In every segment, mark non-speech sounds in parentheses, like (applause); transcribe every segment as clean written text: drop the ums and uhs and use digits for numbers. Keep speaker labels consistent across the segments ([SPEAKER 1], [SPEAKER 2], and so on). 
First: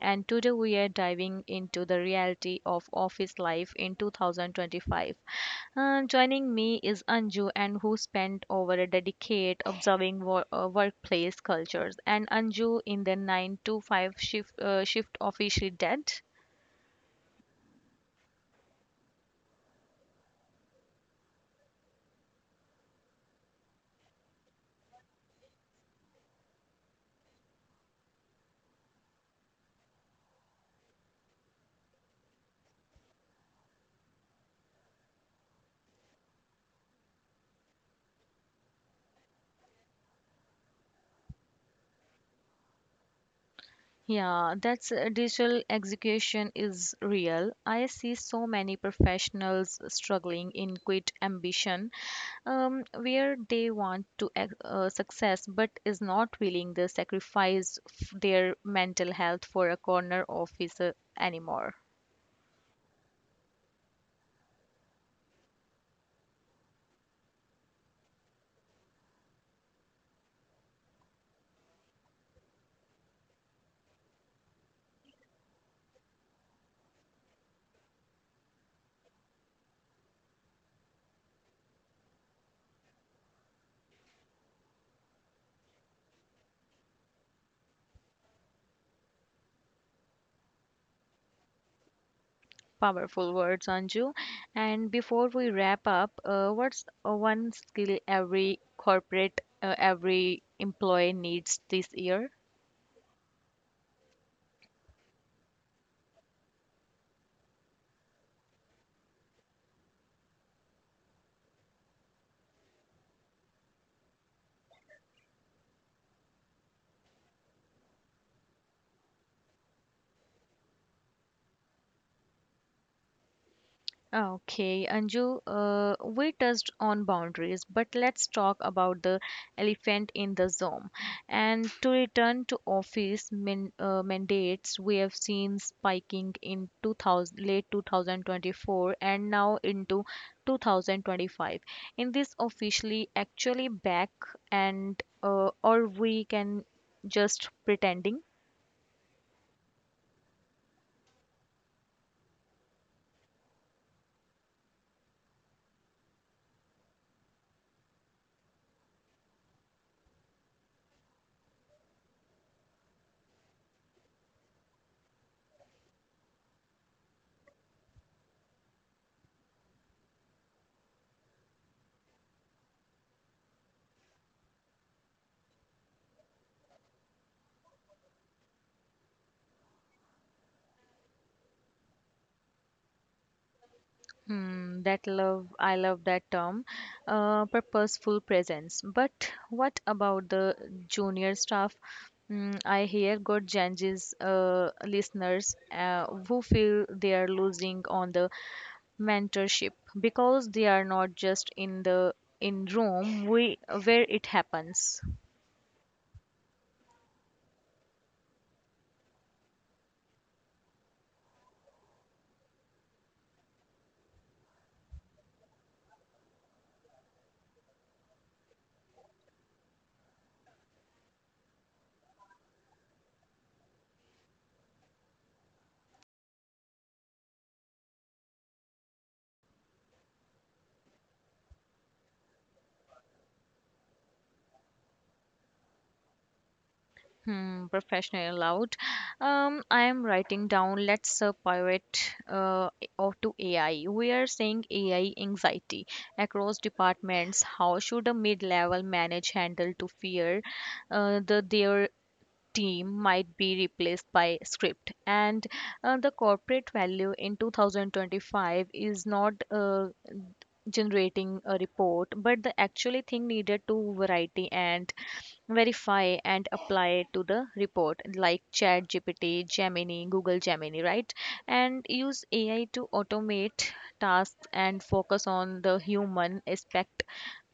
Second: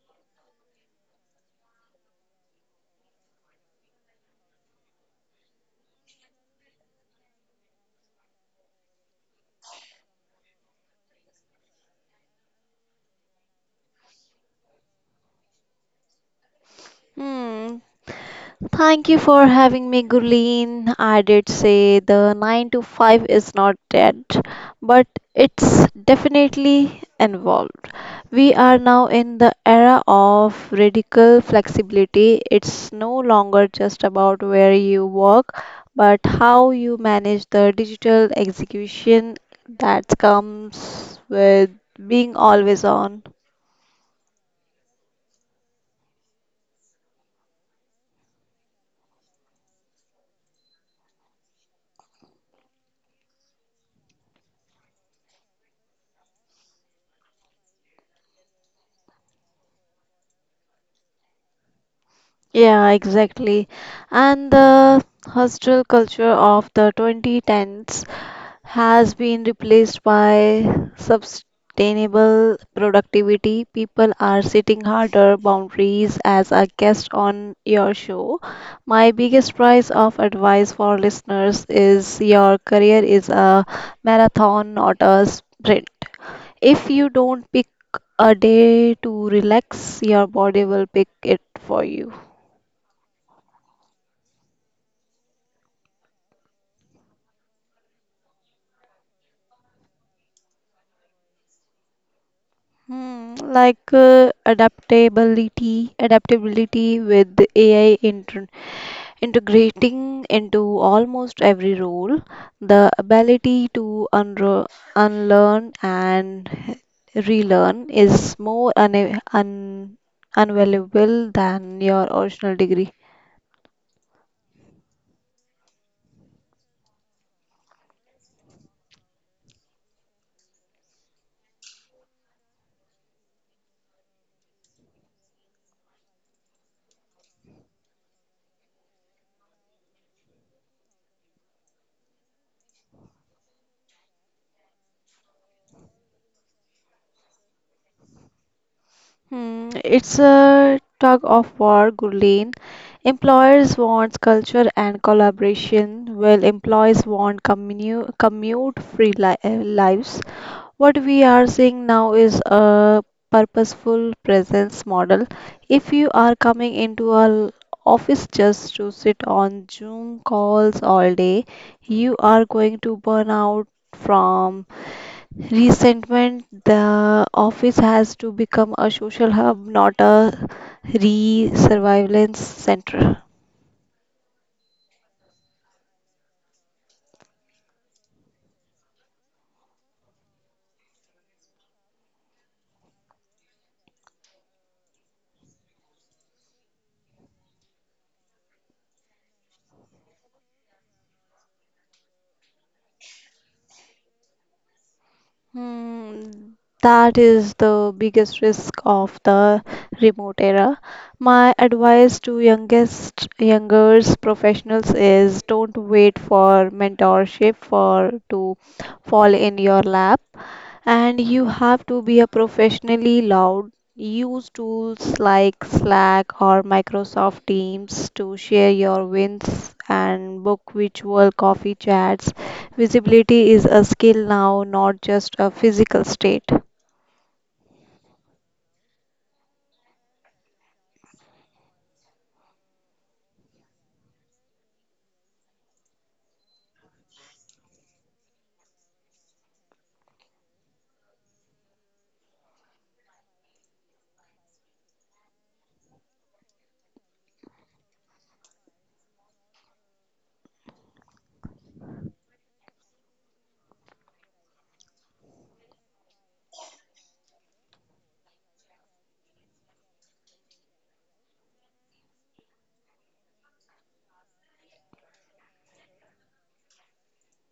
[SPEAKER 1] and today we are diving into the reality of office life in 2025. Joining me is Anju and who spent over a decade observing workplace cultures. And Anju, in the 9 to 5 shift, officially dead.
[SPEAKER 2] Hmm. Thank you for having me, Gurleen. I did say the 9 to 5 is not dead, but it's definitely involved. We are now in the era of radical flexibility. It's no longer just about where you work, but how you manage the digital execution that comes with being always on.
[SPEAKER 1] Yeah, that's digital execution is real. I see so many professionals struggling in quit ambition, where they want to success but is not willing to sacrifice their mental health for a corner office anymore.
[SPEAKER 2] Yeah, exactly. And the hostile culture of the 2010s has been replaced by sustainable productivity. People are setting harder boundaries as a guest on your show. My biggest prize of advice for listeners is your career is a marathon, not a sprint. If you don't pick a day to relax, your body will pick it for you.
[SPEAKER 1] Powerful words, Anju. And before we wrap up, what's one skill every employee needs this year?
[SPEAKER 2] Hmm, like adaptability, with AI inter integrating into almost every role, the ability to unro unlearn and relearn is more un un unvaluable than your original degree.
[SPEAKER 1] Okay, Anju, we touched on boundaries, but let's talk about the elephant in the room. And to return to office mandates, we have seen spiking in 2000, late 2024 and now into 2025. In this officially actually back and or we can just pretending?
[SPEAKER 2] Hmm, it's a tug of war, Gurleen. Employers want culture and collaboration, while employees want commute free li lives. What we are seeing now is a purposeful presence model. If you are coming into an office just to sit on Zoom calls all day, you are going to burn out from resentment, the office has to become a social hub, not a re surveillance center.
[SPEAKER 1] I love that term, purposeful presence. But what about the junior staff? I hear good changes, listeners, who feel they are losing on the mentorship because they are not just in the in room where it happens.
[SPEAKER 2] Hmm, that is the biggest risk of the remote era. My advice to youngest youngers professionals is don't wait for mentorship for to fall in your lap, and you have to be a professionally loud. Use tools like Slack or Microsoft Teams to share your wins and book virtual coffee chats. Visibility is a skill now, not just a physical state.
[SPEAKER 1] Professional allowed. I am writing down. Let's pivot uh, off to AI. We are seeing AI anxiety across departments. How should a mid-level manage handle to fear, their team might be replaced by script? And the corporate value in 2025 is not generating a report but the actually thing needed to variety and verify and apply to the report, like chat gpt gemini google gemini, right? And use ai to automate tasks and focus on the human aspect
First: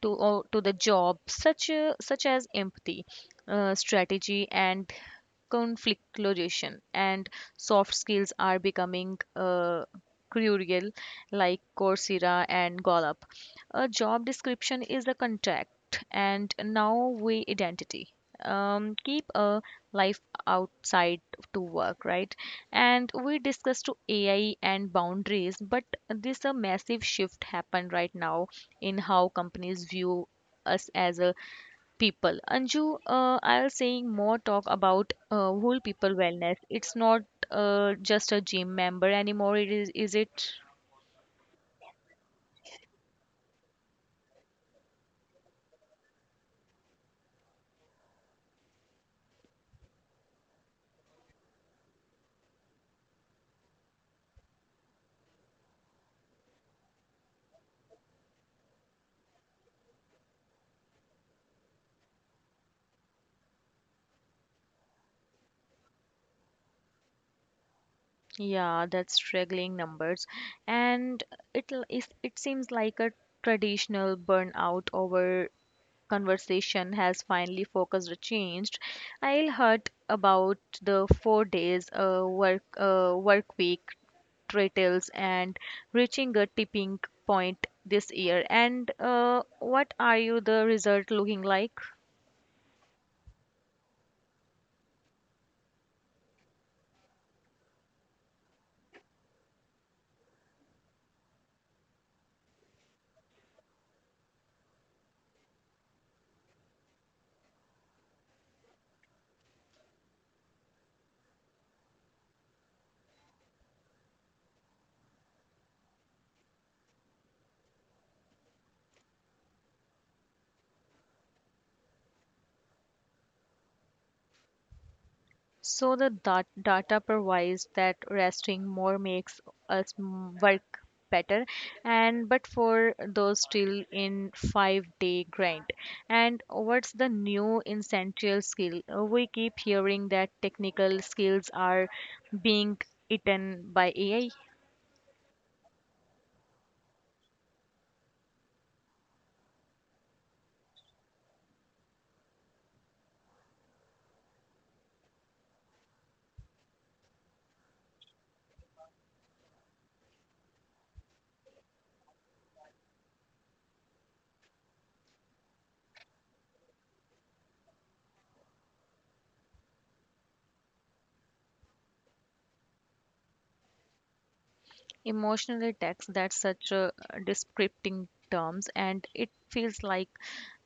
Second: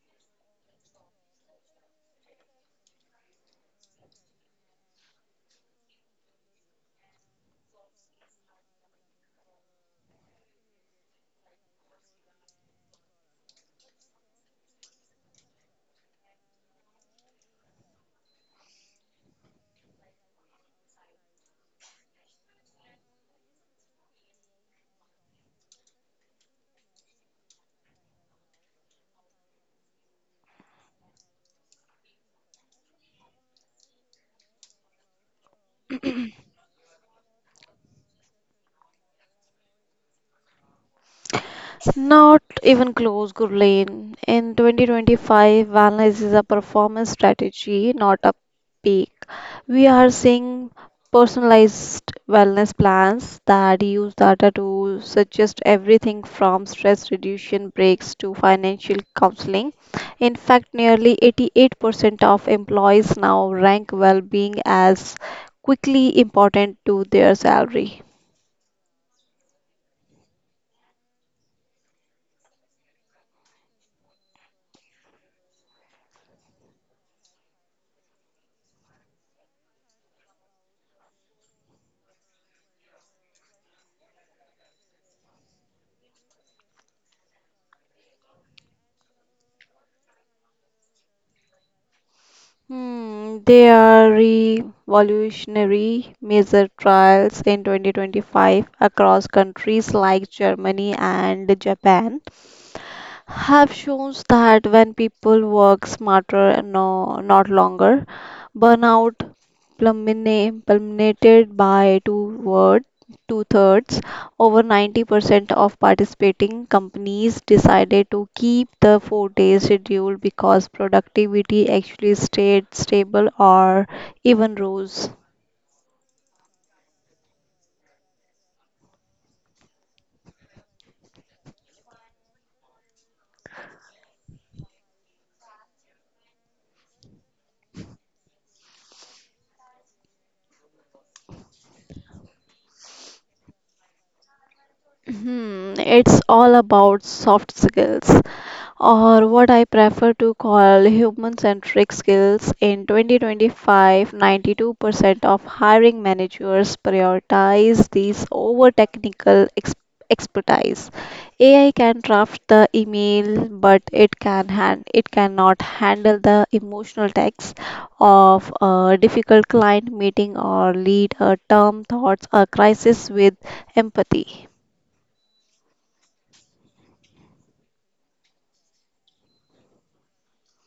[SPEAKER 1] to or to the job, such as empathy, strategy and conflict resolution. And soft skills are becoming crucial, like coursera and gallup. A job description is the contract and now we identity, keep a life outside to work, right? And we discussed to ai and boundaries, but this a massive shift happened right now in how companies view us as a people. Anju, I'll saying more talk about whole people wellness. It's not just a gym member anymore. It is it?
[SPEAKER 2] Not even close, Gurleen. In 2025, wellness is a performance strategy, not a peak. We are seeing personalized wellness plans that use data to suggest everything from stress reduction breaks to financial counseling. In fact, nearly 88% of employees now rank well being as quickly important to their salary.
[SPEAKER 1] Yeah, that's struggling numbers, and it seems like a traditional burnout over conversation has finally focused or changed. I'll heard about the 4 days work week titles and reaching a tipping point this year. And what are you the result looking like?
[SPEAKER 2] Hmm, there are revolutionary major trials in 2025 across countries like Germany and Japan have shows that when people work smarter and no, not longer, burnout plummeted by two thirds. Over 90% of participating companies decided to keep the 4-day schedule because productivity actually stayed stable or even rose.
[SPEAKER 1] So the data provides that resting more makes us work better. And but for those still in 5 day grind, and what's the new essential skill? We keep hearing that technical skills are being eaten by ai.
[SPEAKER 2] Hmm, it's all about soft skills, or what I prefer to call human centric skills. In 2025, 92% of hiring managers prioritize these over technical expertise. AI can draft the email, but it cannot handle the emotional text of a difficult client meeting or lead a term thoughts a crisis with empathy.
[SPEAKER 1] Emotionally tax, that's such a descripting terms, and it feels like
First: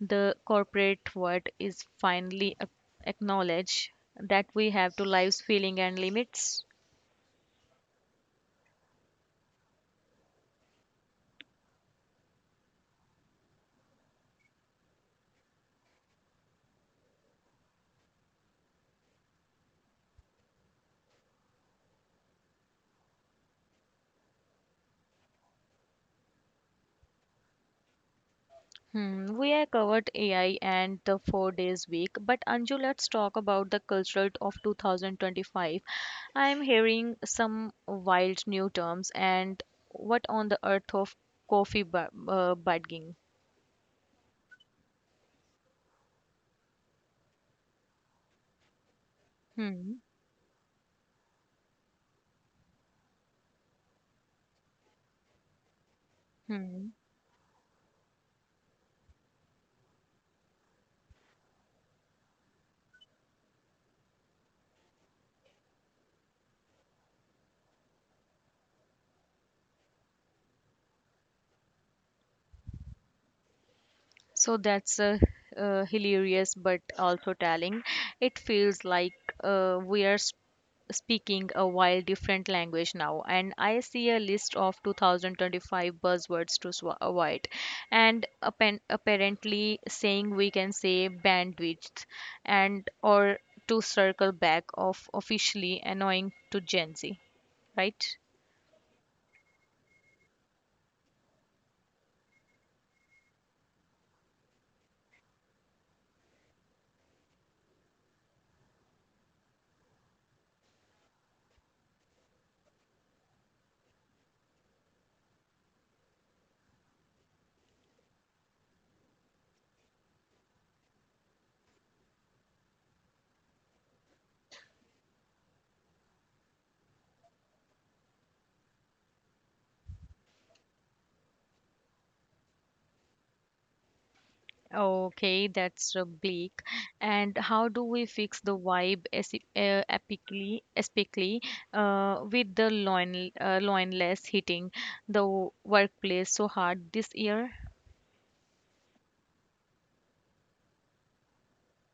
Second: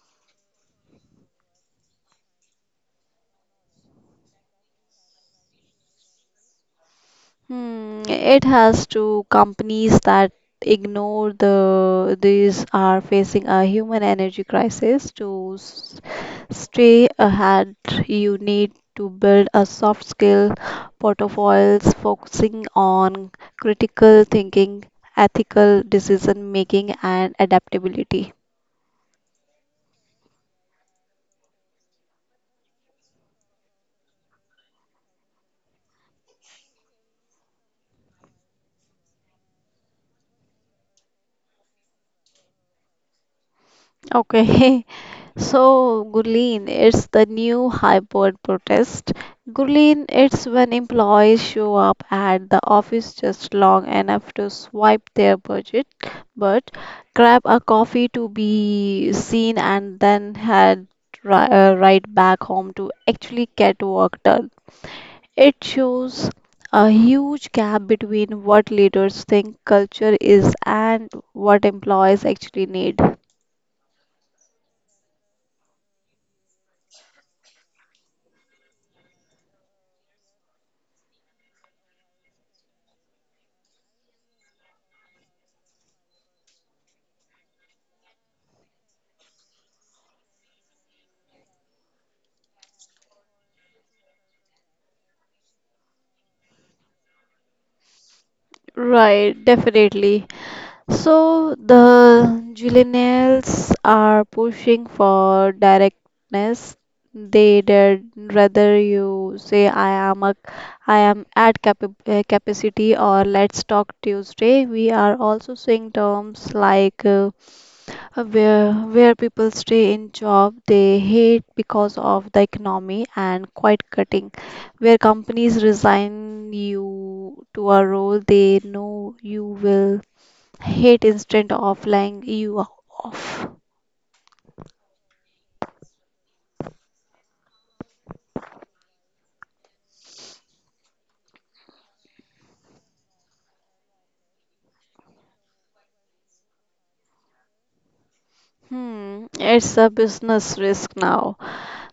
[SPEAKER 1] the corporate world is finally acknowledge that we have to lives feeling and limits.
[SPEAKER 2] Hmm, it has to companies that ignore these are facing a human energy crisis. To s- stay ahead, you need to build a soft skill portfolios focusing on critical thinking, ethical decision making, and adaptability.
[SPEAKER 1] Hmm, we have covered AI and the 4 days week, but Anju, let's talk about the cultural of 2025. I am hearing some wild new terms and what on the earth of coffee bugging.
[SPEAKER 2] Okay. (laughs) So, Gurleen, it's the new hybrid protest.
[SPEAKER 1] Hmm,
[SPEAKER 2] Gurleen, it's when employees show up at the office just long enough to swipe their budget, but
[SPEAKER 1] hmm.
[SPEAKER 2] grab a coffee to be seen and then head right back home to actually get work done. It shows a huge gap between what leaders think culture is and what employees actually need.
[SPEAKER 1] So that's hilarious, but also telling. It feels like, we are speaking a wild different language now, and I see a list of 2025 buzzwords to avoid, and apparently saying we can say bandwidth, and or to circle back of officially annoying to Gen Z, right?
[SPEAKER 2] Right, definitely. So the Jillianals are pushing for directness. They did rather you say I am at capacity, or let's talk Tuesday. We are also seeing terms like where people stay in job they hate because of the economy, and quite cutting, where companies resign you to a role they know you will hit instead of laying you off.
[SPEAKER 1] Okay, that's bleak. And how do we fix the vibe epically, with the loinless hitting the workplace so hard this year?
[SPEAKER 2] Hmm, it's a business risk now,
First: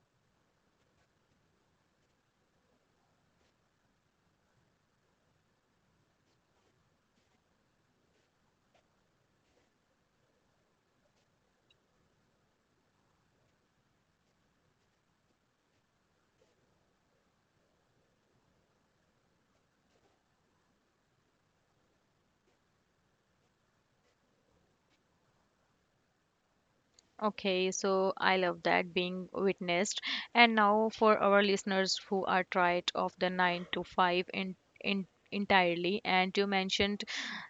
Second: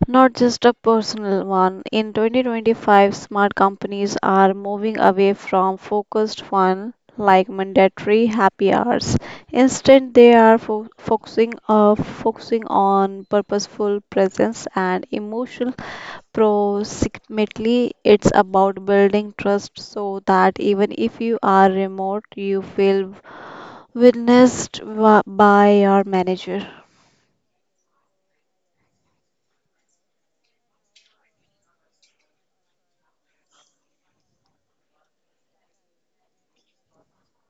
[SPEAKER 2] not just a personal one. In 2025, smart companies are moving away from focused fun like mandatory happy hours. Instead, they are focusing on purposeful presence and emotional proximity. It's about building trust so that even if you are remote, you feel witnessed by your manager.
[SPEAKER 1] Okay, so I love that being witnessed. And now for our listeners who are tired of the 9 to 5 in entirely, and you mentioned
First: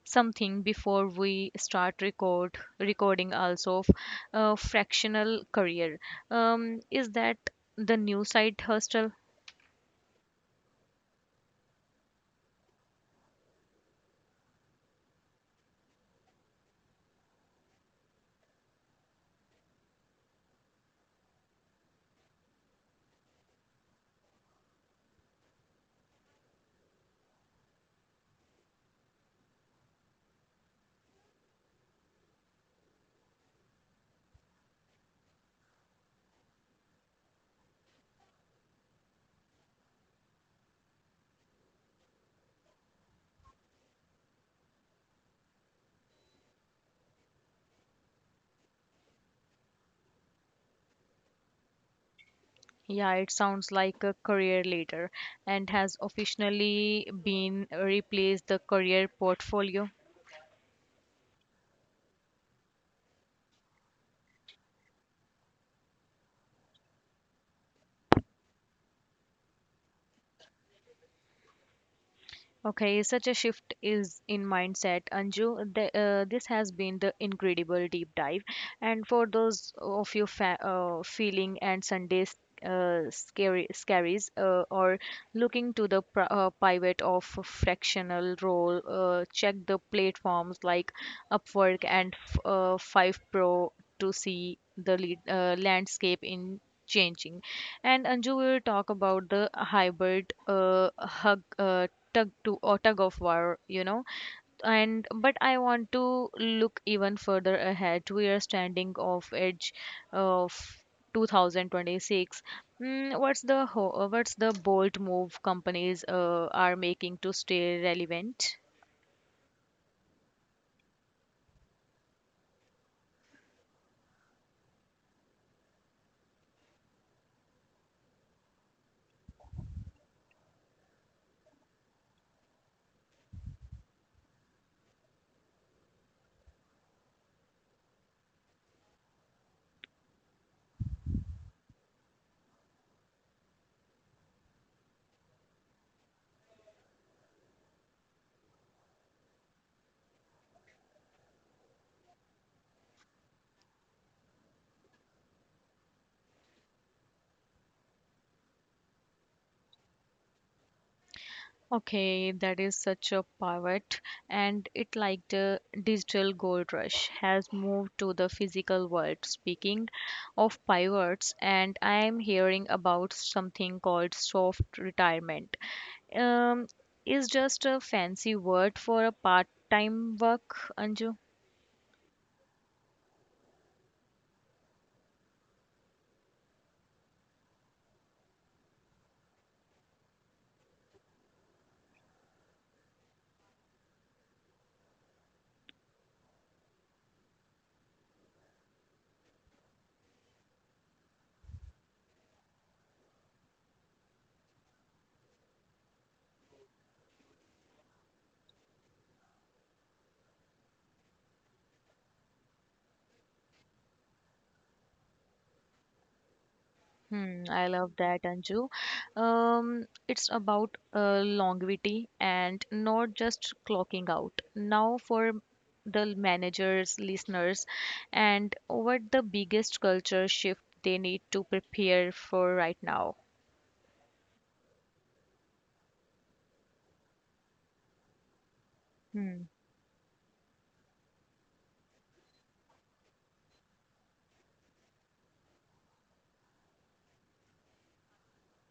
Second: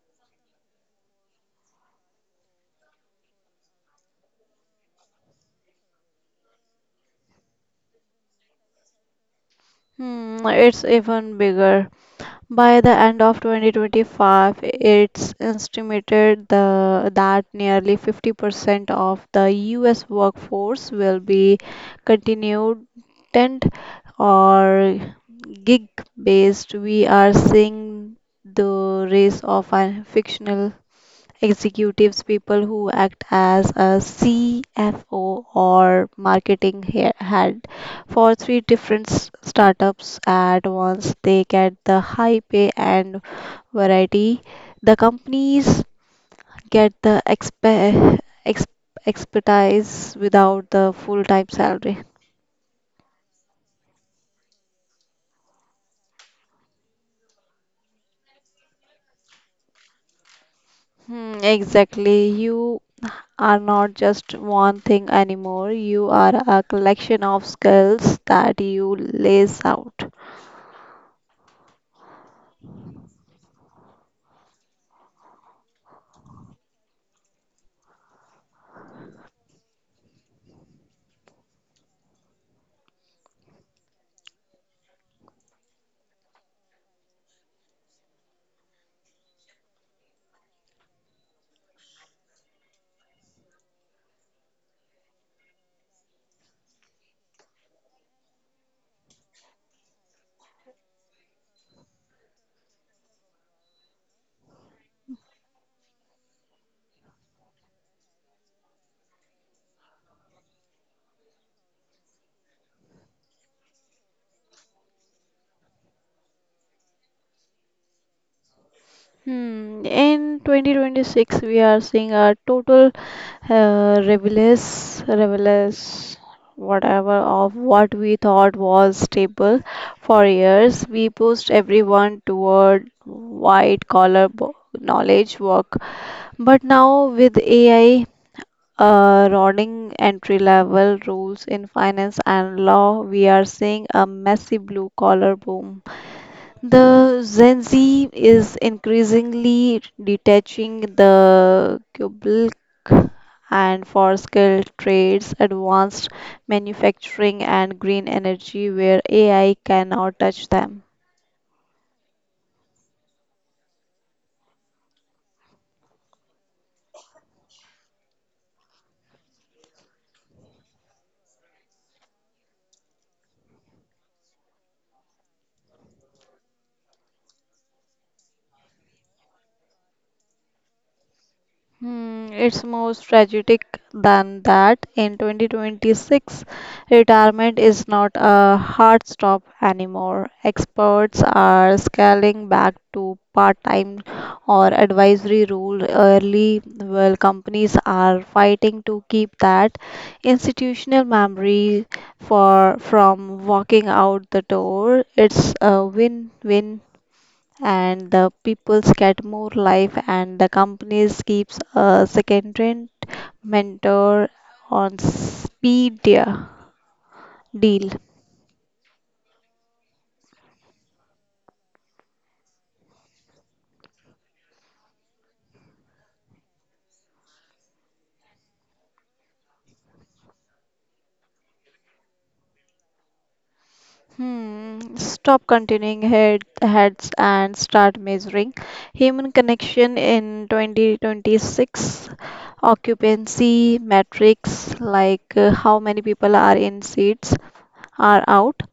[SPEAKER 1] something before we start recording also of fractional career. Is that the new side hustle?
[SPEAKER 2] Hmm, it's even bigger. By the end of 2025, it's estimated that nearly 50% of the US workforce will be continued tent or gig based. We are seeing the rise of a fictional executives, people who act as a CFO or marketing head for three different startups at once. They get the high pay and variety. The companies get the ex- expertise without the full-time salary.
[SPEAKER 1] Yeah, it sounds like a career leader and has officially been replaced the career portfolio.
[SPEAKER 2] Hmm, exactly. You are not just one thing anymore. You are a collection of skills that you lace out.
[SPEAKER 1] Okay, such a shift is in mindset, Anju. This has been the incredible deep dive. And for those of you feeling and Sundays scary scaries or looking to the pivot of fractional role, check the platforms like Upwork and Five Pro to see the landscape in changing. And Anju will talk about the hybrid hug. Tug to or tug of war. And but I want to look even further ahead, we are standing off edge of 2026. What's the bold move companies are making to stay relevant?
[SPEAKER 2] Hmm. In 2026, we are seeing a total rebellious, whatever of what we thought was stable for years. We pushed everyone toward white collar knowledge work, but now with AI running entry level roles in finance and law, we are seeing a massive blue collar boom. The Gen Z is increasingly detaching the cubicle and for skilled trades, advanced manufacturing, and green energy where AI cannot touch them.
[SPEAKER 1] Okay, that is such a pivot, and it like the digital gold rush has moved to the physical world. Speaking of pivots, and I am hearing about something called soft retirement. Um, is just a fancy word for a part-time work, Anju?
[SPEAKER 2] Hmm, it's more tragic than that. In 2026, retirement is not a hard stop anymore. Experts are scaling back to part-time or advisory rule early, while companies are fighting to keep that institutional memory for from walking out the door. It's a win-win, and the peoples get more life and the companies keeps a second rent mentor on speed deal.
[SPEAKER 1] I love that, Anju. It's about longevity and not just clocking out. Now, for the managers, listeners, and what the biggest culture shift they need to prepare for right now.
[SPEAKER 2] Hmm, stop continuing heads and start measuring human
[SPEAKER 1] Hmm.
[SPEAKER 2] connection in 2026. Occupancy metrics like how many people are in seats are out.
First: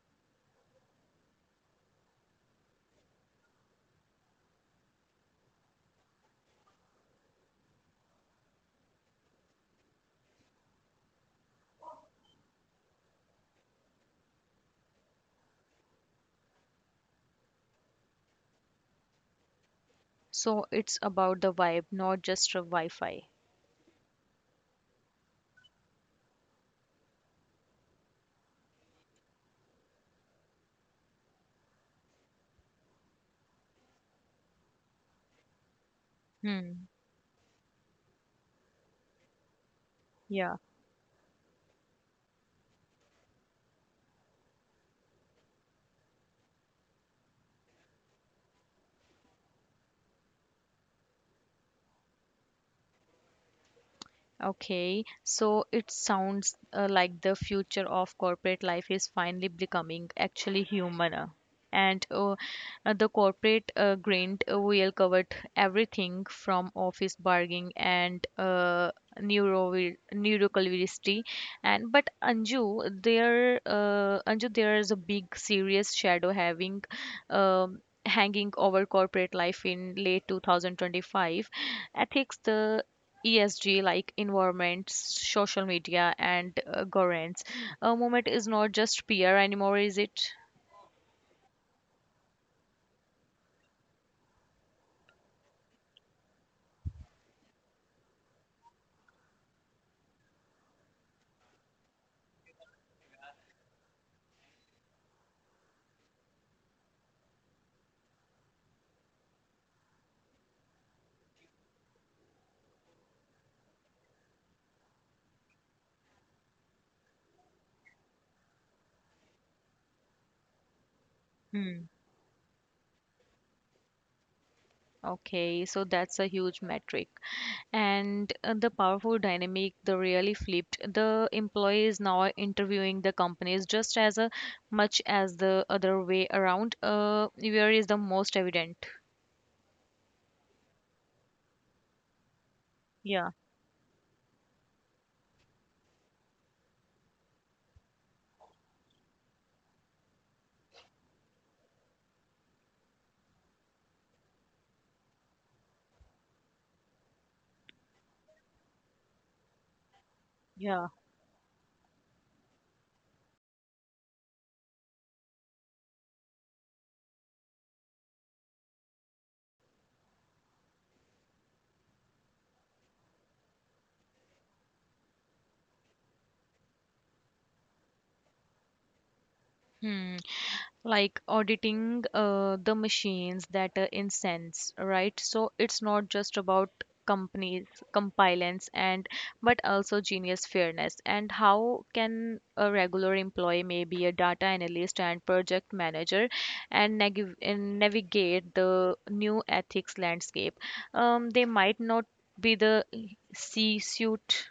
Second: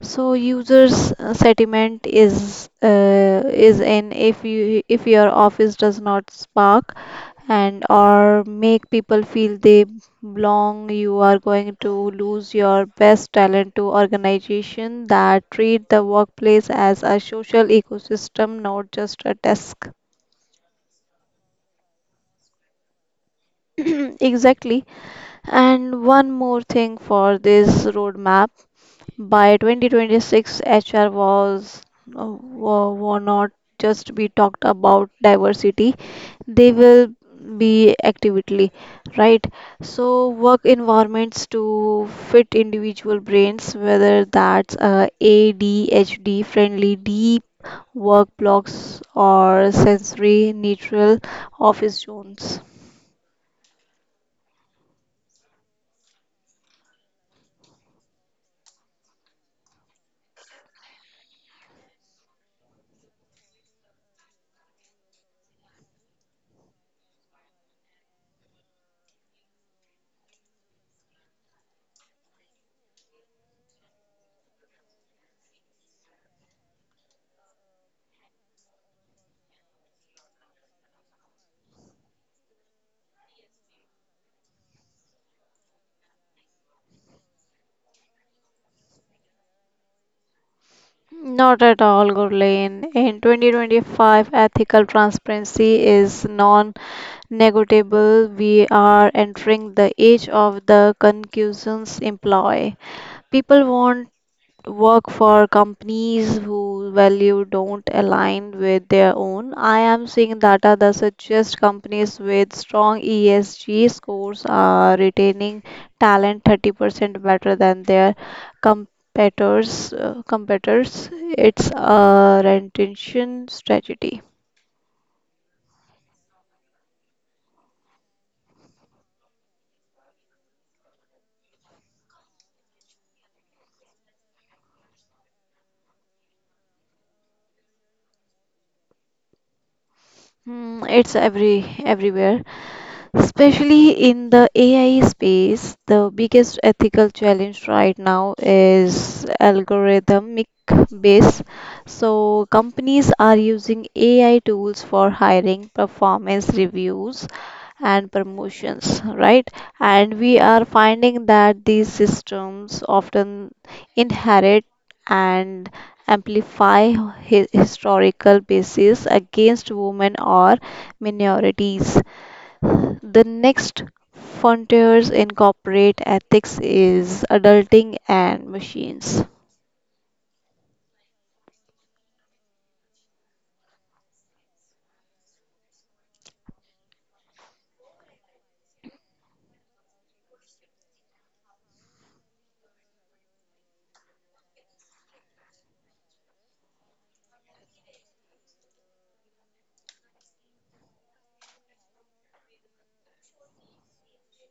[SPEAKER 2] So users sentiment is in. If your office does not spark and or make people feel they belong, you are going to lose your best talent to organization that treat the workplace as a social ecosystem, not just a desk.
[SPEAKER 1] So, it's about the vibe, not just a Wi-Fi.
[SPEAKER 2] (clears throat) Exactly. And one more thing for this roadmap. By 2026, HR will not just be talked about diversity. They
[SPEAKER 1] Hmm.
[SPEAKER 2] will be actively, right? So
[SPEAKER 1] Yeah.
[SPEAKER 2] work environments to fit individual brains, whether that's ADHD friendly, deep work blocks, or sensory neutral office zones.
[SPEAKER 1] Okay, so it sounds like the future of corporate life is finally becoming actually human. And the corporate grind will covered everything from office bargaining and neuro neuroculturality. And but Anju, there is a big serious shadow having hanging over corporate life in late 2025 ethics, the ESG, like environment, social media, and governance. A moment is not just PR anymore, is it?
[SPEAKER 2] Not at all, Gurleen. In 2025, ethical transparency is non negotiable. We are entering the age of the concussions employ. People want work for companies whose value don't align with their own. I am seeing data that suggests companies with strong ESG scores are retaining talent 30% better than their competitors. Uh, competitors. It's
[SPEAKER 1] Hmm.
[SPEAKER 2] a retention strategy.
[SPEAKER 1] Okay, so that's a huge metric. And the powerful dynamic, the really flipped. The employee is now interviewing the companies just as much as the other way around. Where is the most evident?
[SPEAKER 2] Hmm, it's everywhere,
[SPEAKER 1] Yeah,
[SPEAKER 2] especially in the AI space. The biggest ethical challenge right now is algorithmic base. So companies are using AI tools for hiring, performance reviews, and promotions, right? And we are
[SPEAKER 1] yeah.
[SPEAKER 2] finding that these systems often inherit and amplify historical basis against women or minorities. The next frontiers in corporate ethics is adulting and machines.
[SPEAKER 1] Hmm. Like auditing, the machines that incense, right? So it's not just about companies compliance, and but also genius fairness. And how can a regular employee, maybe a data analyst and project manager and navigate the new ethics landscape? They might not be the c suit.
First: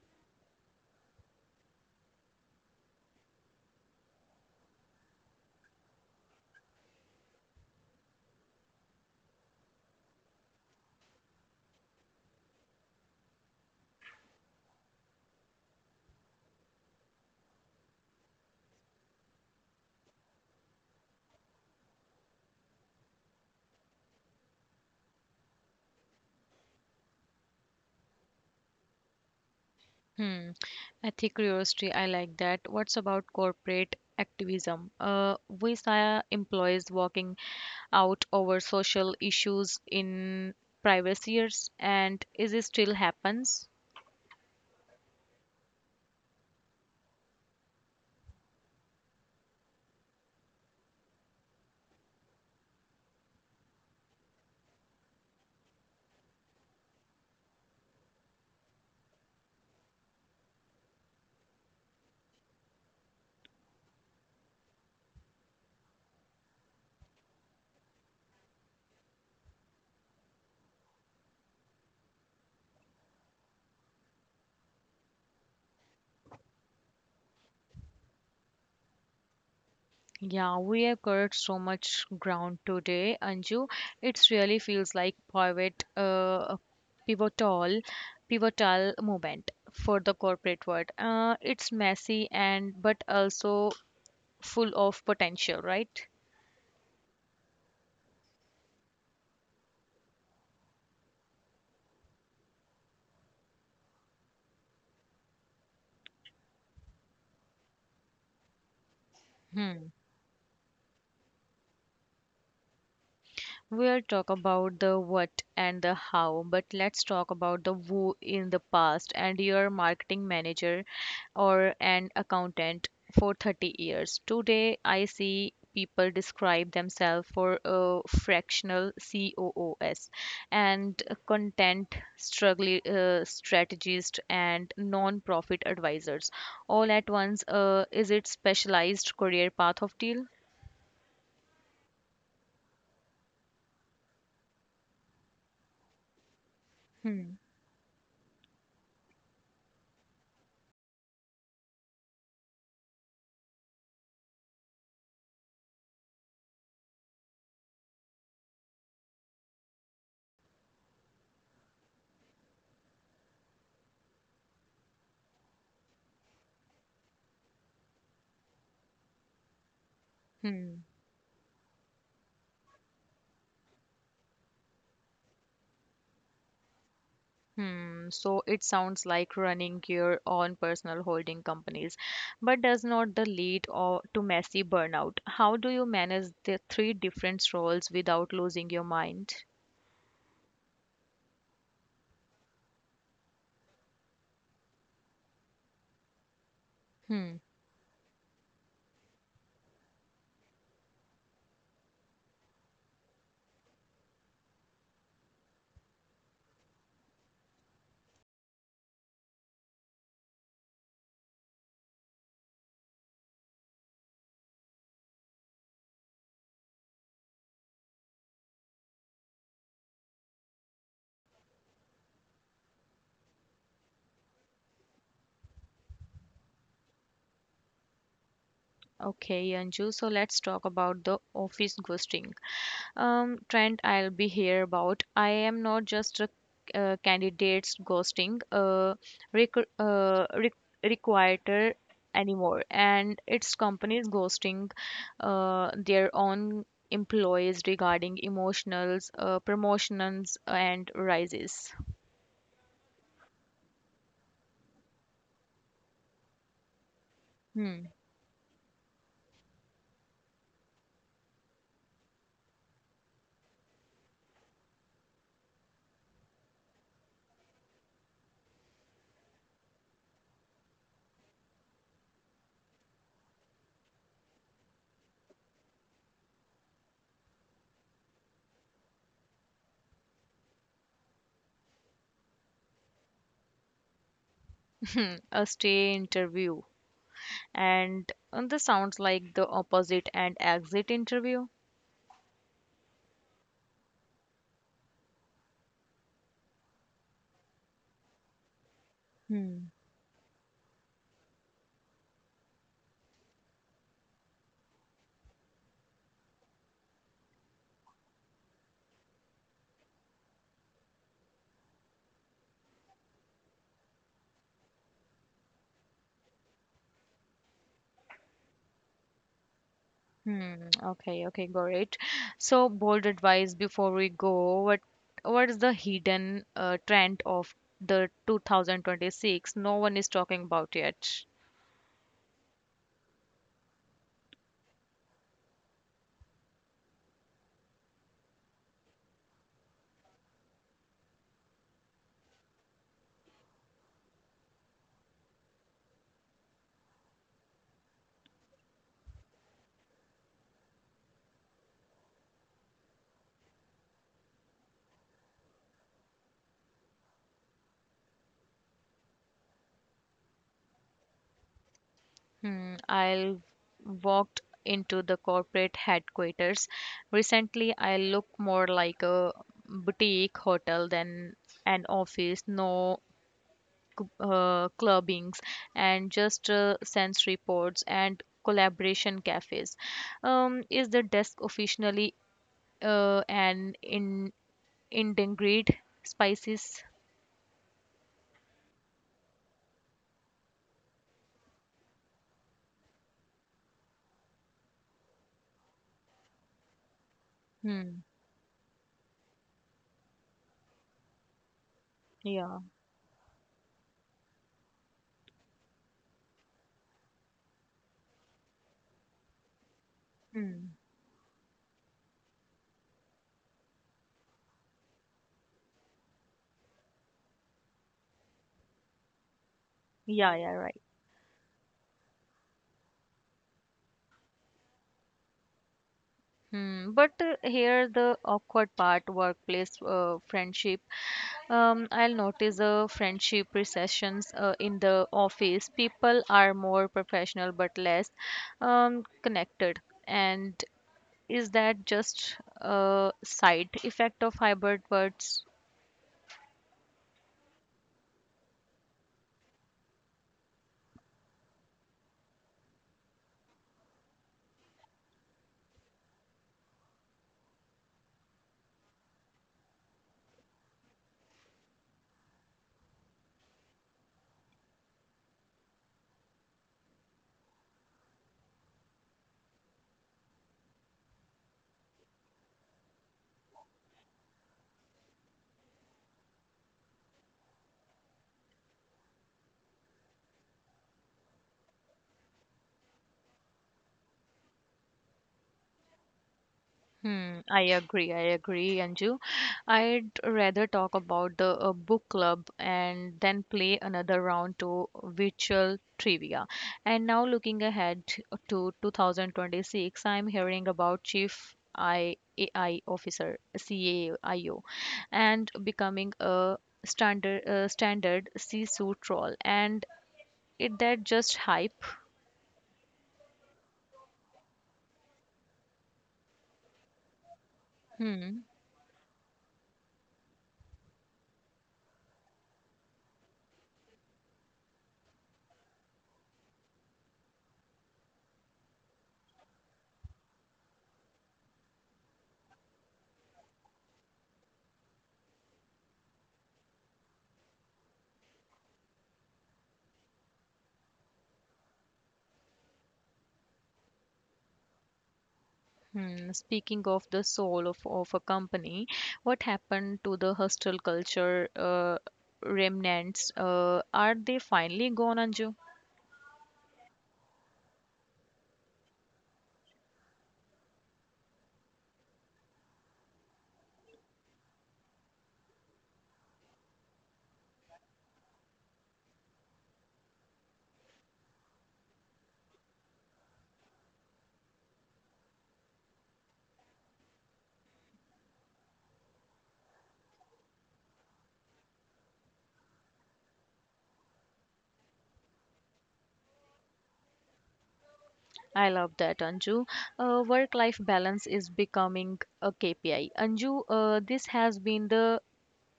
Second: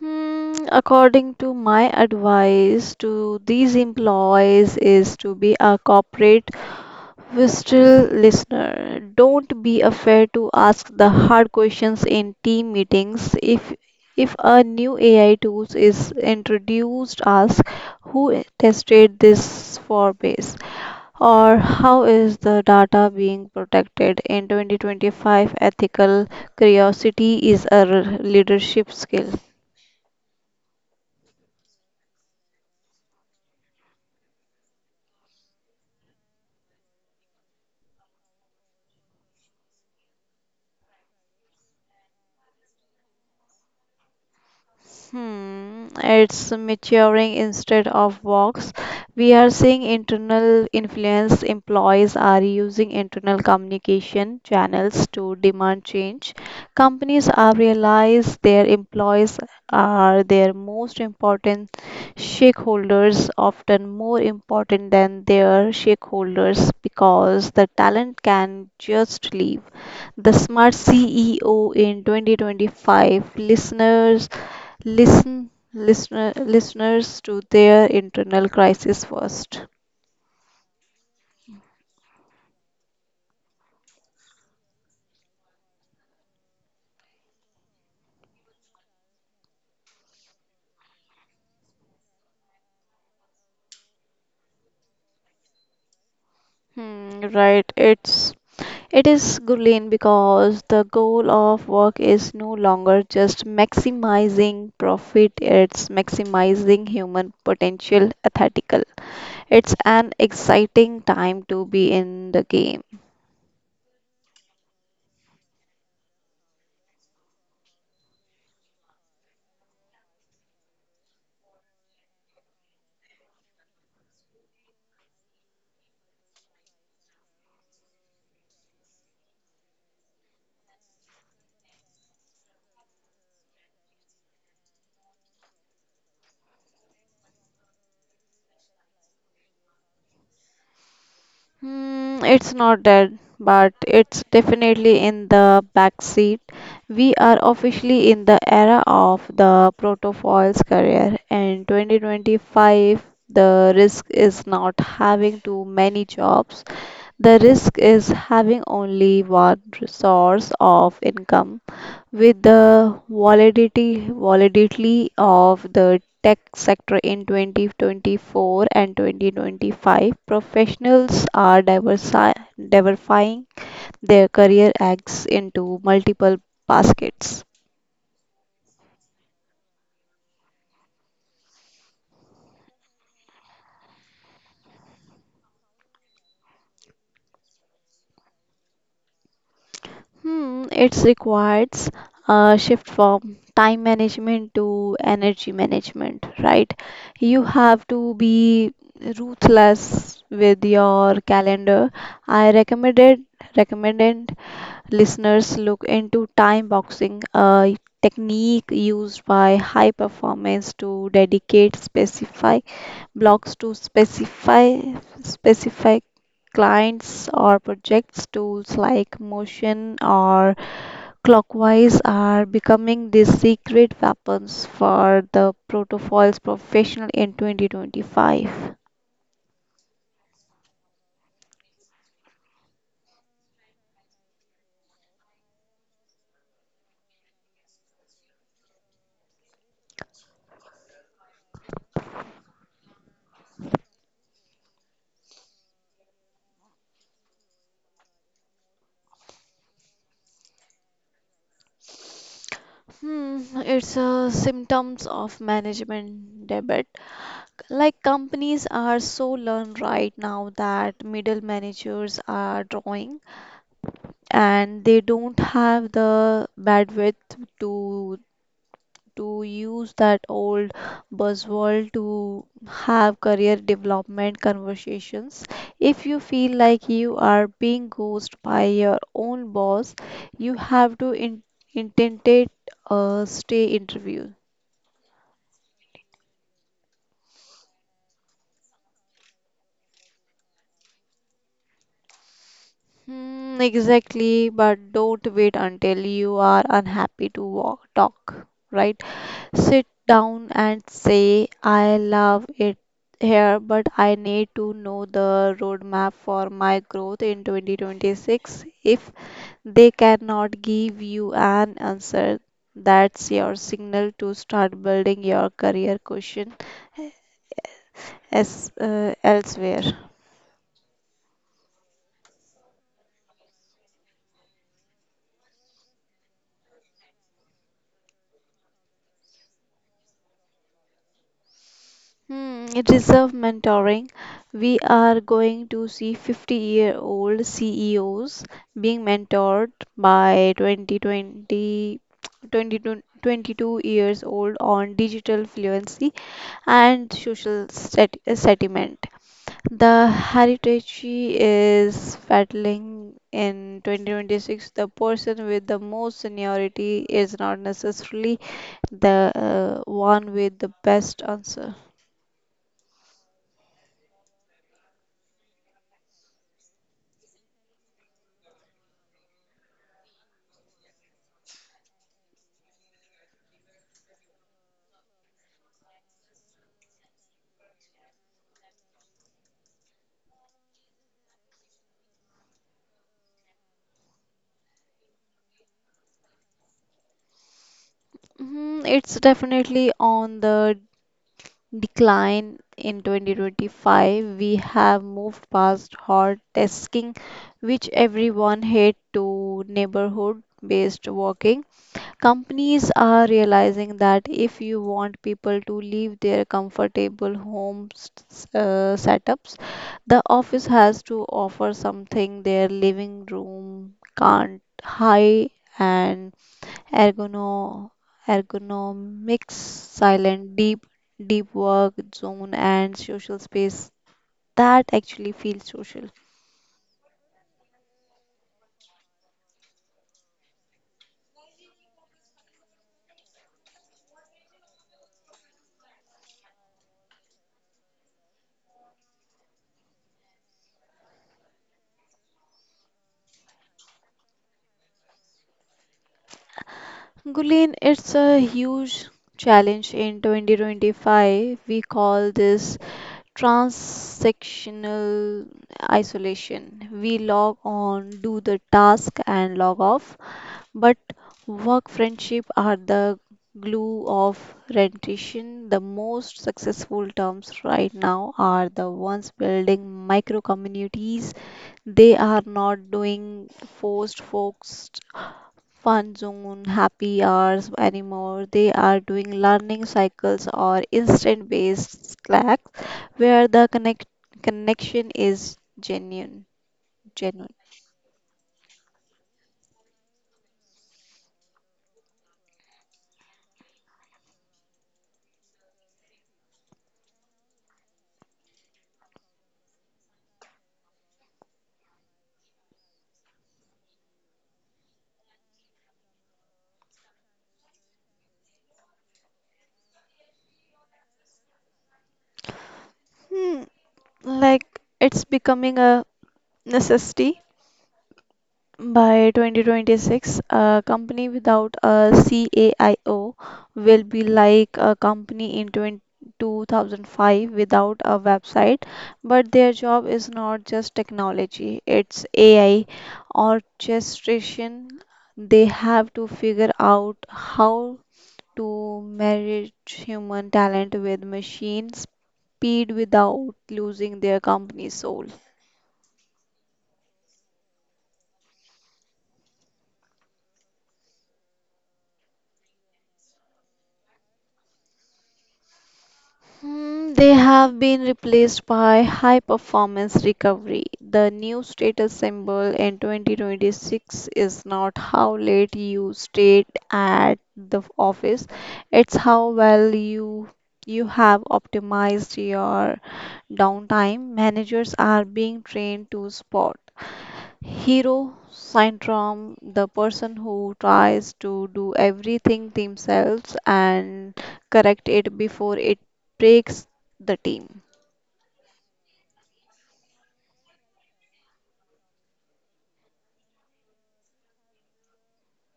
[SPEAKER 2] Hmm, according to my advice to these employees is to be a corporate whistle listener. Don't be afraid to ask the hard questions in team meetings. If a new AI tool is introduced, ask who tested this for base, or how is the data being protected. In 2025, ethical curiosity is a leadership skill.
[SPEAKER 1] Hmm. Ethic curiosity, I like that. What's about corporate activism? We saw employees walking out over social issues in previous years, and is it still happens?
[SPEAKER 2] Hmm, it's maturing. Instead of walks, we are seeing internal influence. Employees are using internal communication channels to demand change. Companies are realize their employees are their most important stakeholders, often more important than their shareholders because the talent can just leave. The Smart CEO in 2025. Listeners to their internal crisis first.
[SPEAKER 1] Yeah, we have covered so much ground today, Anju. It really feels like pivotal, pivotal moment for the corporate world. It's messy and but also full of potential, right?
[SPEAKER 2] Hmm, right, it is Gulen, because the goal of work is no longer just maximizing profit, it's maximizing human potential ethical. It's
[SPEAKER 1] Hmm.
[SPEAKER 2] an exciting time to be in the game.
[SPEAKER 1] We'll talk about the what and the how, but let's talk about the who. In the past and your marketing manager or an accountant for 30 years. Today, I see people describe themselves for a fractional COOs and content struggle, strategist and non-profit advisors all at once. Is it specialized career path of deal?
[SPEAKER 2] Hmm, it's not dead, but it's definitely in the backseat. We are
[SPEAKER 1] Hmm.
[SPEAKER 2] officially in the era of the protofoil's career. And 2025, the risk is not having too many jobs. The risk is having only one source of income with the volatility of the tech sector in 2024 and 2025,
[SPEAKER 1] Hmm.
[SPEAKER 2] professionals are diversifying their career eggs into multiple baskets.
[SPEAKER 1] So it sounds like running your own personal holding companies, but does not the lead or to messy burnout? How do you manage the three different roles without losing your mind?
[SPEAKER 2] Hmm, it requires a shift from time management to energy management, right?
[SPEAKER 1] Hmm.
[SPEAKER 2] You have to be ruthless with your calendar. I recommended listeners look into time boxing, a technique used by high performance to dedicate specific blocks to specify specific clients or projects. Tools like motion or clockwise are becoming the secret weapons for the protocols professional in 2025.
[SPEAKER 1] Okay, Anju. So let's talk about the office ghosting. Trend I'll be here about. I am not just a candidates ghosting, requ uh, re requiter anymore, and it's companies ghosting their own employees regarding emotionals, promotions, and rises.
[SPEAKER 2] Hmm, it's a symptoms of management debit.
[SPEAKER 1] Hmm.
[SPEAKER 2] Like companies are so learned right now that middle managers are drawing and they don't have the bandwidth to to use that old buzzword to have career development conversations. If you feel like you are being ghosted by your own boss, you have to in intended stay interviews.
[SPEAKER 1] (laughs) A stay interview, and this sounds like the opposite and exit interview.
[SPEAKER 2] Hmm, exactly, but don't wait until you are unhappy to talk, right?
[SPEAKER 1] Hmm.
[SPEAKER 2] Sit down and say, I love it here, but I need to know the roadmap for my growth in 2026. If they cannot give you an answer, that's your signal to start building your career cushion elsewhere.
[SPEAKER 1] Hmm. Okay. Okay. Great. So, bold advice before we go. What is the hidden trend of the 2026? No one is talking about yet.
[SPEAKER 2] Hmm, reserve mentoring. We are going to see 50-year-old CEOs being mentored by 2020, 20 twenty to 22 years old on digital fluency and social settlement. The heritage is battling in 2026. The person with the most seniority is not necessarily the one with the best answer.
[SPEAKER 1] Hmm. I'll walked into the corporate headquarters. Recently, I look more like a boutique hotel than an office. No clubbings, and just sense reports and collaboration cafes. Is the desk officially an in integrate spices?
[SPEAKER 2] Mhm, it's definitely on the decline in 2025. We have moved past hard tasking, which
[SPEAKER 1] Hmm.
[SPEAKER 2] everyone hate, to neighborhood based working.
[SPEAKER 1] Yeah.
[SPEAKER 2] Companies are realizing that if you want people to leave their comfortable homes setups, the office
[SPEAKER 1] Hmm.
[SPEAKER 2] has to offer something their living room can't high and ergono- ergonomics,
[SPEAKER 1] Yeah.
[SPEAKER 2] silent,
[SPEAKER 1] Yeah. Right.
[SPEAKER 2] deep work zone, and social space that actually feels social.
[SPEAKER 1] Hmm. But here the awkward part, workplace friendship. I'll notice a friendship recessions in the office. People are more professional but less, connected. And is that just a side effect of hybrid birds?
[SPEAKER 2] Gulin, it's a huge challenge in 2025. We call this transactional isolation. We log on, do the task, and log off. But work friendship are the glue of rendition. The most successful terms right now are the ones building micro communities. They are not doing forced focused fun zone happy hours anymore. They are doing learning cycles or instant based Slack where the connection is genuine genuine.
[SPEAKER 1] I agree. I agree, Anju. I'd rather talk about the book club and then play another round to virtual trivia. And now, looking ahead to 2026, I'm hearing about Chief IAI Officer (CAIO) and becoming a standard C-suit role. And is that just hype?
[SPEAKER 2] Hmm, like it's becoming a necessity.
[SPEAKER 1] Hmm.
[SPEAKER 2] By 2026, a company without a CAIO will be like a company in 20 2005 without a website. But their job is not just technology, it's AI orchestration. They have to figure out how to marriage human talent with machine speed without losing their company soul.
[SPEAKER 1] Speaking of the soul of a company, what happened to the hostel culture remnants? Are they finally gone, Anju?
[SPEAKER 2] Hmm, they have been replaced by high performance recovery. The new status symbol in 2026 is not how late you stayed at the office, it's how well you have optimized your downtime. Managers are being trained to spot Hero syndrome, the person who tries to do everything themselves and correct it before it breaks the team.
[SPEAKER 1] I love that, Anju. Work-life balance is becoming a KPI. Anju, this has been the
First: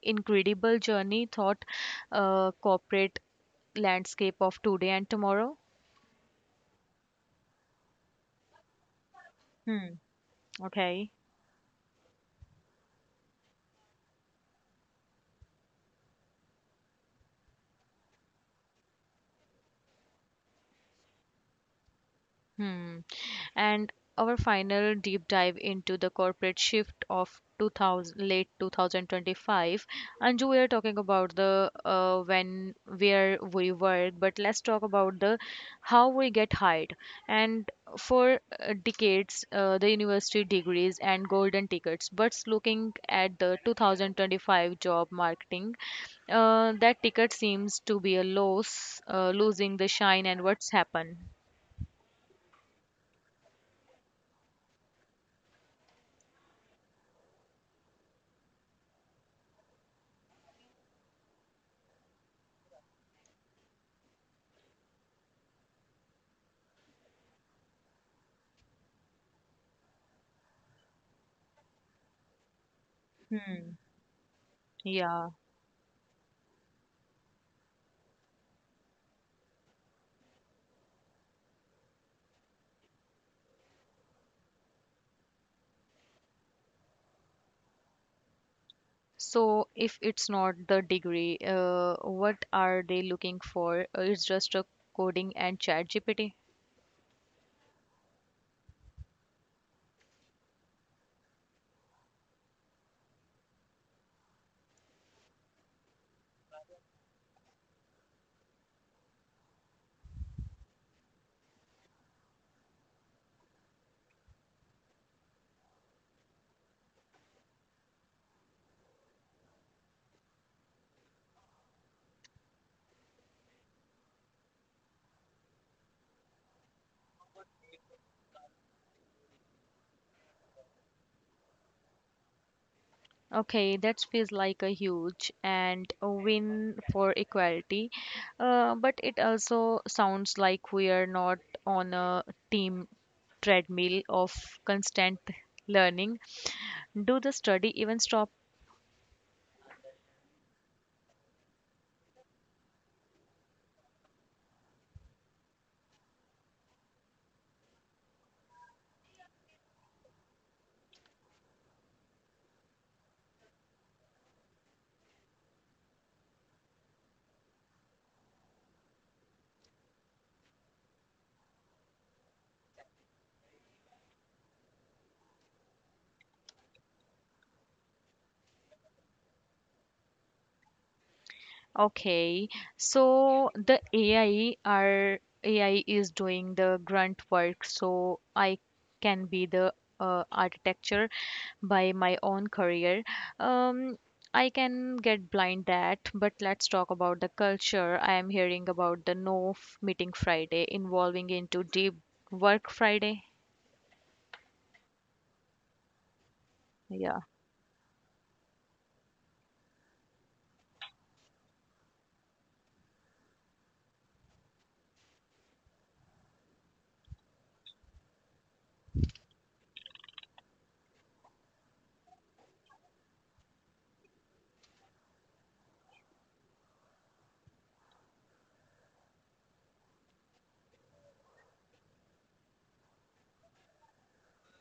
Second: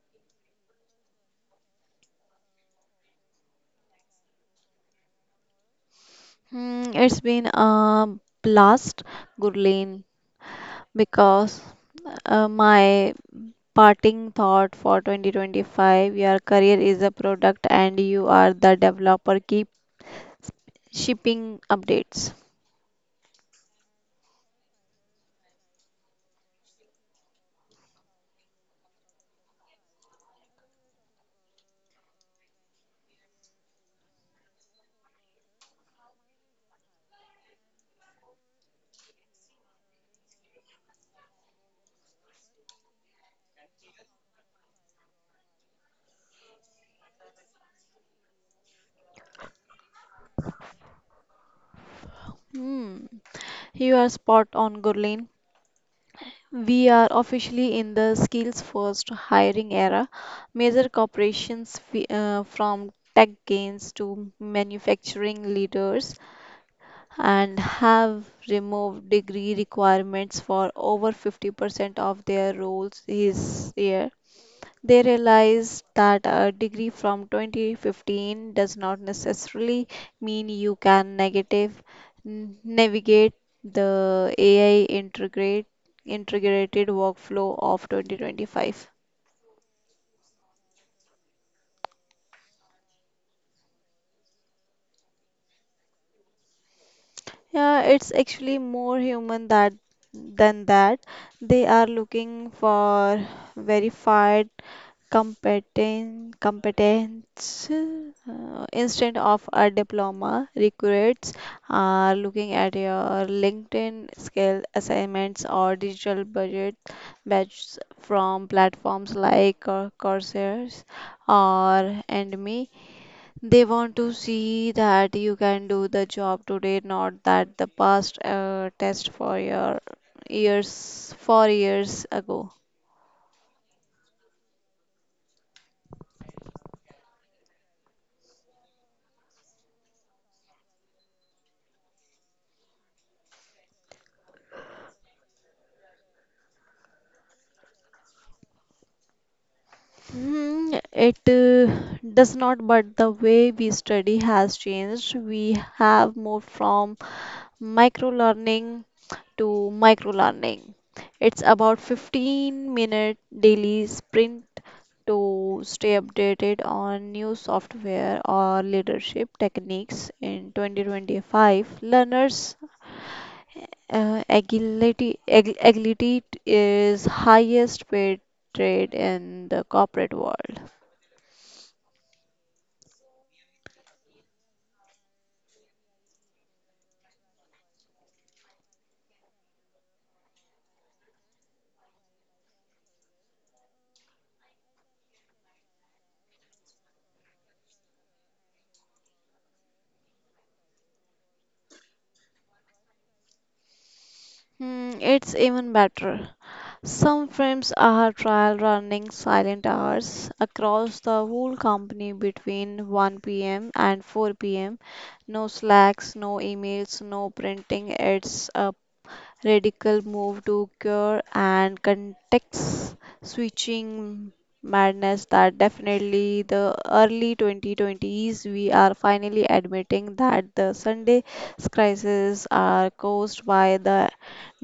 [SPEAKER 1] incredible journey thought corporate landscape of today and tomorrow.
[SPEAKER 2] Hmm, it's been a blast,
[SPEAKER 1] Hmm.
[SPEAKER 2] Gurleen,
[SPEAKER 1] Okay.
[SPEAKER 2] because my parting thought for 2025, your career is a product and you are the developer. Keep shipping updates.
[SPEAKER 1] Hmm. And our final deep dive into the corporate shift of 2000, late 2025. Anju, we are talking about the when where we work, but let's talk about the how we get hired. And for decades, the university degrees and golden tickets. But looking at the 2025 job marketing, that ticket seems to be losing the shine and what's happened.
[SPEAKER 2] Hmm, you are spot on, Gurleen. We are officially in the skills first hiring era. Major corporations from tech giants to manufacturing leaders and have removed degree requirements for over 50% of their roles this
[SPEAKER 1] Hmm.
[SPEAKER 2] year. They
[SPEAKER 1] Yeah.
[SPEAKER 2] realize that a degree from 2015 does not necessarily mean you can navigate the AI integrated workflow of 2025.
[SPEAKER 1] So if it's not the degree, what are they looking for? It's just a coding and chat GPT.
[SPEAKER 2] Yeah, it's actually more human that than that. They are looking for verified competence instead of a diploma. Recruits are looking at your linkedin skill assignments or digital budget badges from platforms like coursera or Udemy. They want to see that you can do the job today, not that the past test for your years 4 years ago.
[SPEAKER 1] Okay, that feels like a huge and a win for equality. But it also sounds like we are not on a team treadmill of constant learning. Do the study even stop?
[SPEAKER 2] It does not, but the way we study has changed. We have moved from micro learning to micro learning. It's about 15-minute daily sprint to stay updated on new software or leadership techniques. In 2025, learners' agility, agility is highest paid trade in the corporate world.
[SPEAKER 1] Okay, so the AI is doing the grunt work, so I can be the architecture by my own career. Um, I can get blind that, but let's talk about the culture. I am hearing about the no meeting Friday involving into deep work Friday.
[SPEAKER 2] Hmm, it's even better.
[SPEAKER 1] Yeah.
[SPEAKER 2] Some films are trial running silent hours across the whole company between 1 p.m. and 4 p.m. No slacks, no emails, no printing. It's a radical move to cure and context switching madness that definitely the early 2020s. We are finally admitting that the sunday crises are caused by the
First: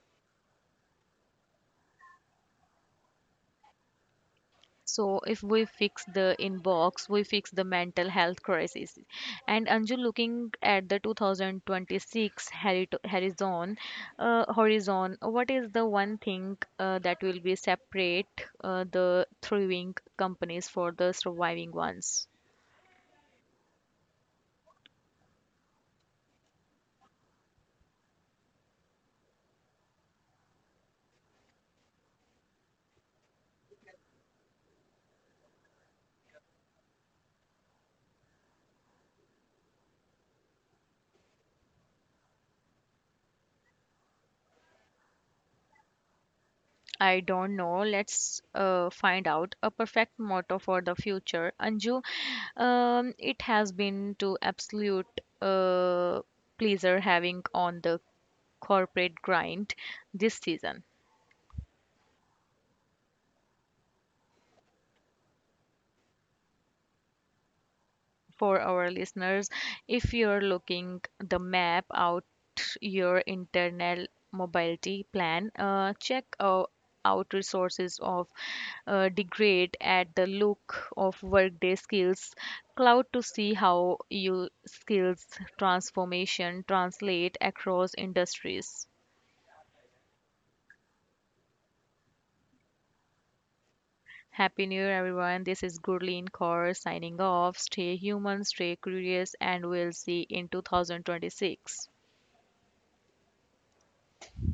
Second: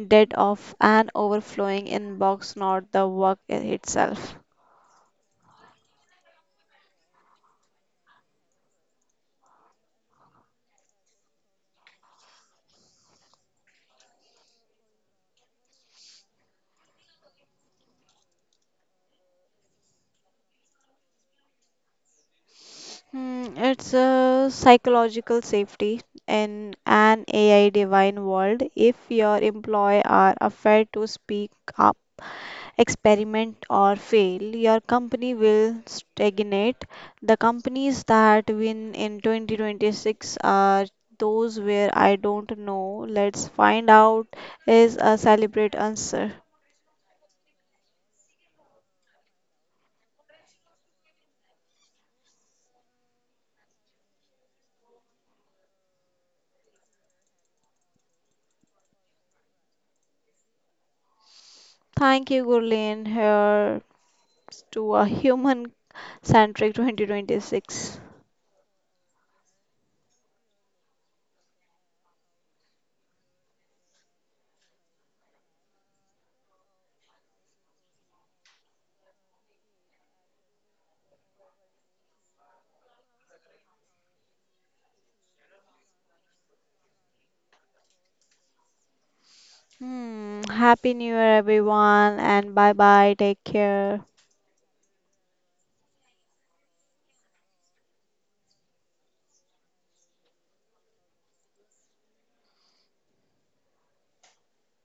[SPEAKER 2] debt of an overflowing inbox, not the work itself.
[SPEAKER 1] So if we fix the inbox, we fix the mental health crisis. And Anju, looking at the 2026 horizon, what is the one thing that will be separate the thriving companies for the surviving ones?
[SPEAKER 2] Hmm, it's a psychological safety in an AI divine world. If your employee are afraid to speak up, experiment or fail, your company will stagnate. The companies that win in 2026 are those where "I don't know. Let's find out" is a celebrate answer.
[SPEAKER 1] I don't know. Let's find out, a perfect motto for the future. Anju, it has been to absolute uh, pleasure having on the corporate grind this season.
[SPEAKER 2] Thank you, Gurleen, here to a human centric 2026.
[SPEAKER 1] For our listeners, if you're looking the map out your internal mobility plan, check out resources of degrade at the look of workday skills cloud to see how your skills transformation translate across industries.
[SPEAKER 2] Hmm, Happy New Year, everyone, and bye bye. Take care.
[SPEAKER 1] Happy New Year, everyone. This is Gurleen Kaur signing off. Stay human, stay curious, and we'll see in 2026.